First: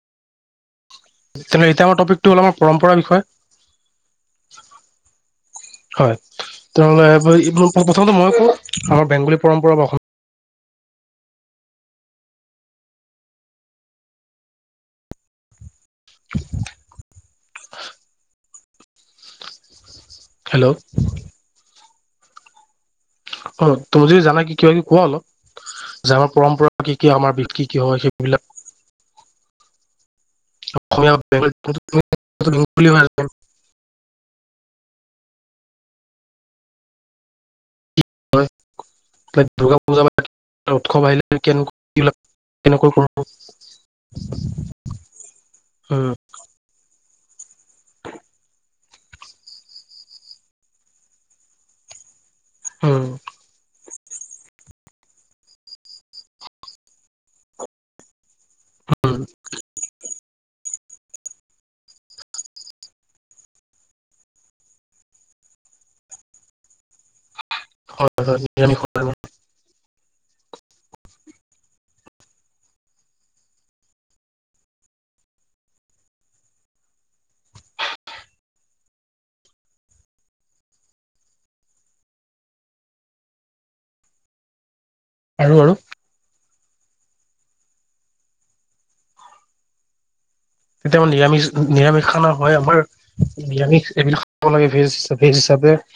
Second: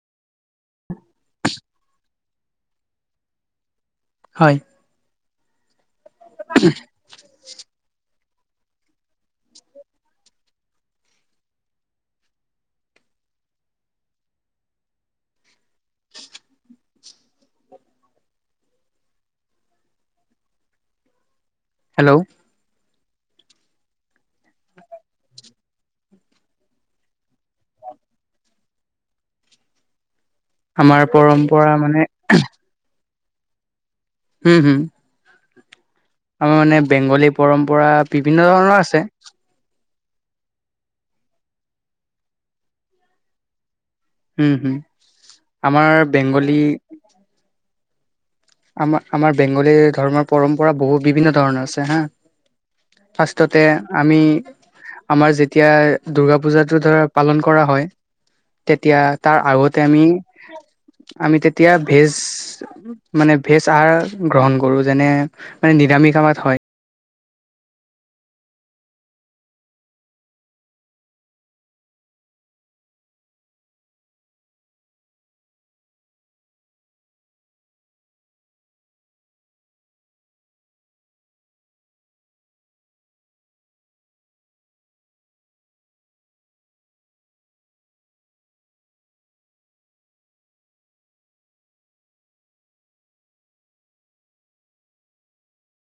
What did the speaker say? তেনে এতিয়া আমাৰ টপিকটো হ'ল আমাৰ পৰম্পৰাাৰ বিষয়ে ব [unintelligible] হয়। হয় তেনেহ'লে এই এইব প্ৰথমতে মই আমাৰ বেংগলী পৰম্পৰা বা অসমীয়া [inaudible] হেল্লো হেল্লো অ তুমি যদি জানা কি ক কোৱা অলপ, যে আমাৰ পৰম্পৰা কি কি আমাৰ বিষ কি কি হয় সেইবিলাক। আমাৰ অসমীয়া পৰম্পৰা মানে উম। উম হুম। আমাৰ মানে বেংগলী পৰম পৰা বিভিন্ন ধৰণৰ আছে। দুৰ্গা পূজা পাতল, উৎসৱ আহিলে কেনেকৈ এইবিলাক কেনেকৈ কৰো? হম হুম আমাৰ উম বেংগলী আমাৰ আমাৰ বেংগলী ধৰ্মৰ পৰম্পৰা বহুত বিভিন্ন ধৰণৰ আছে হা। উম ফাৰ্ষ্টটতে আমি আমাৰ যেতিয়া দূৰ্গা পূজাটো ধৰা পালন কৰা হয়। তেতিয়া উম তাৰ আগতে আমি আমি তেতিয়া ভেজ মানে ভেজ আহাৰ গ্ৰহণ কৰোঁ, যেনে মানে নিৰামিষ কামত হয়। হয় হয় । [unintelligible] আৰু আৰু তেতিয়া আমাৰ নিৰামিষ নিৰামিষ খানা হয় আমাৰ নিৰামিষ এইবিলাক খাব লাগে ভেজ ভেজ হিচাপে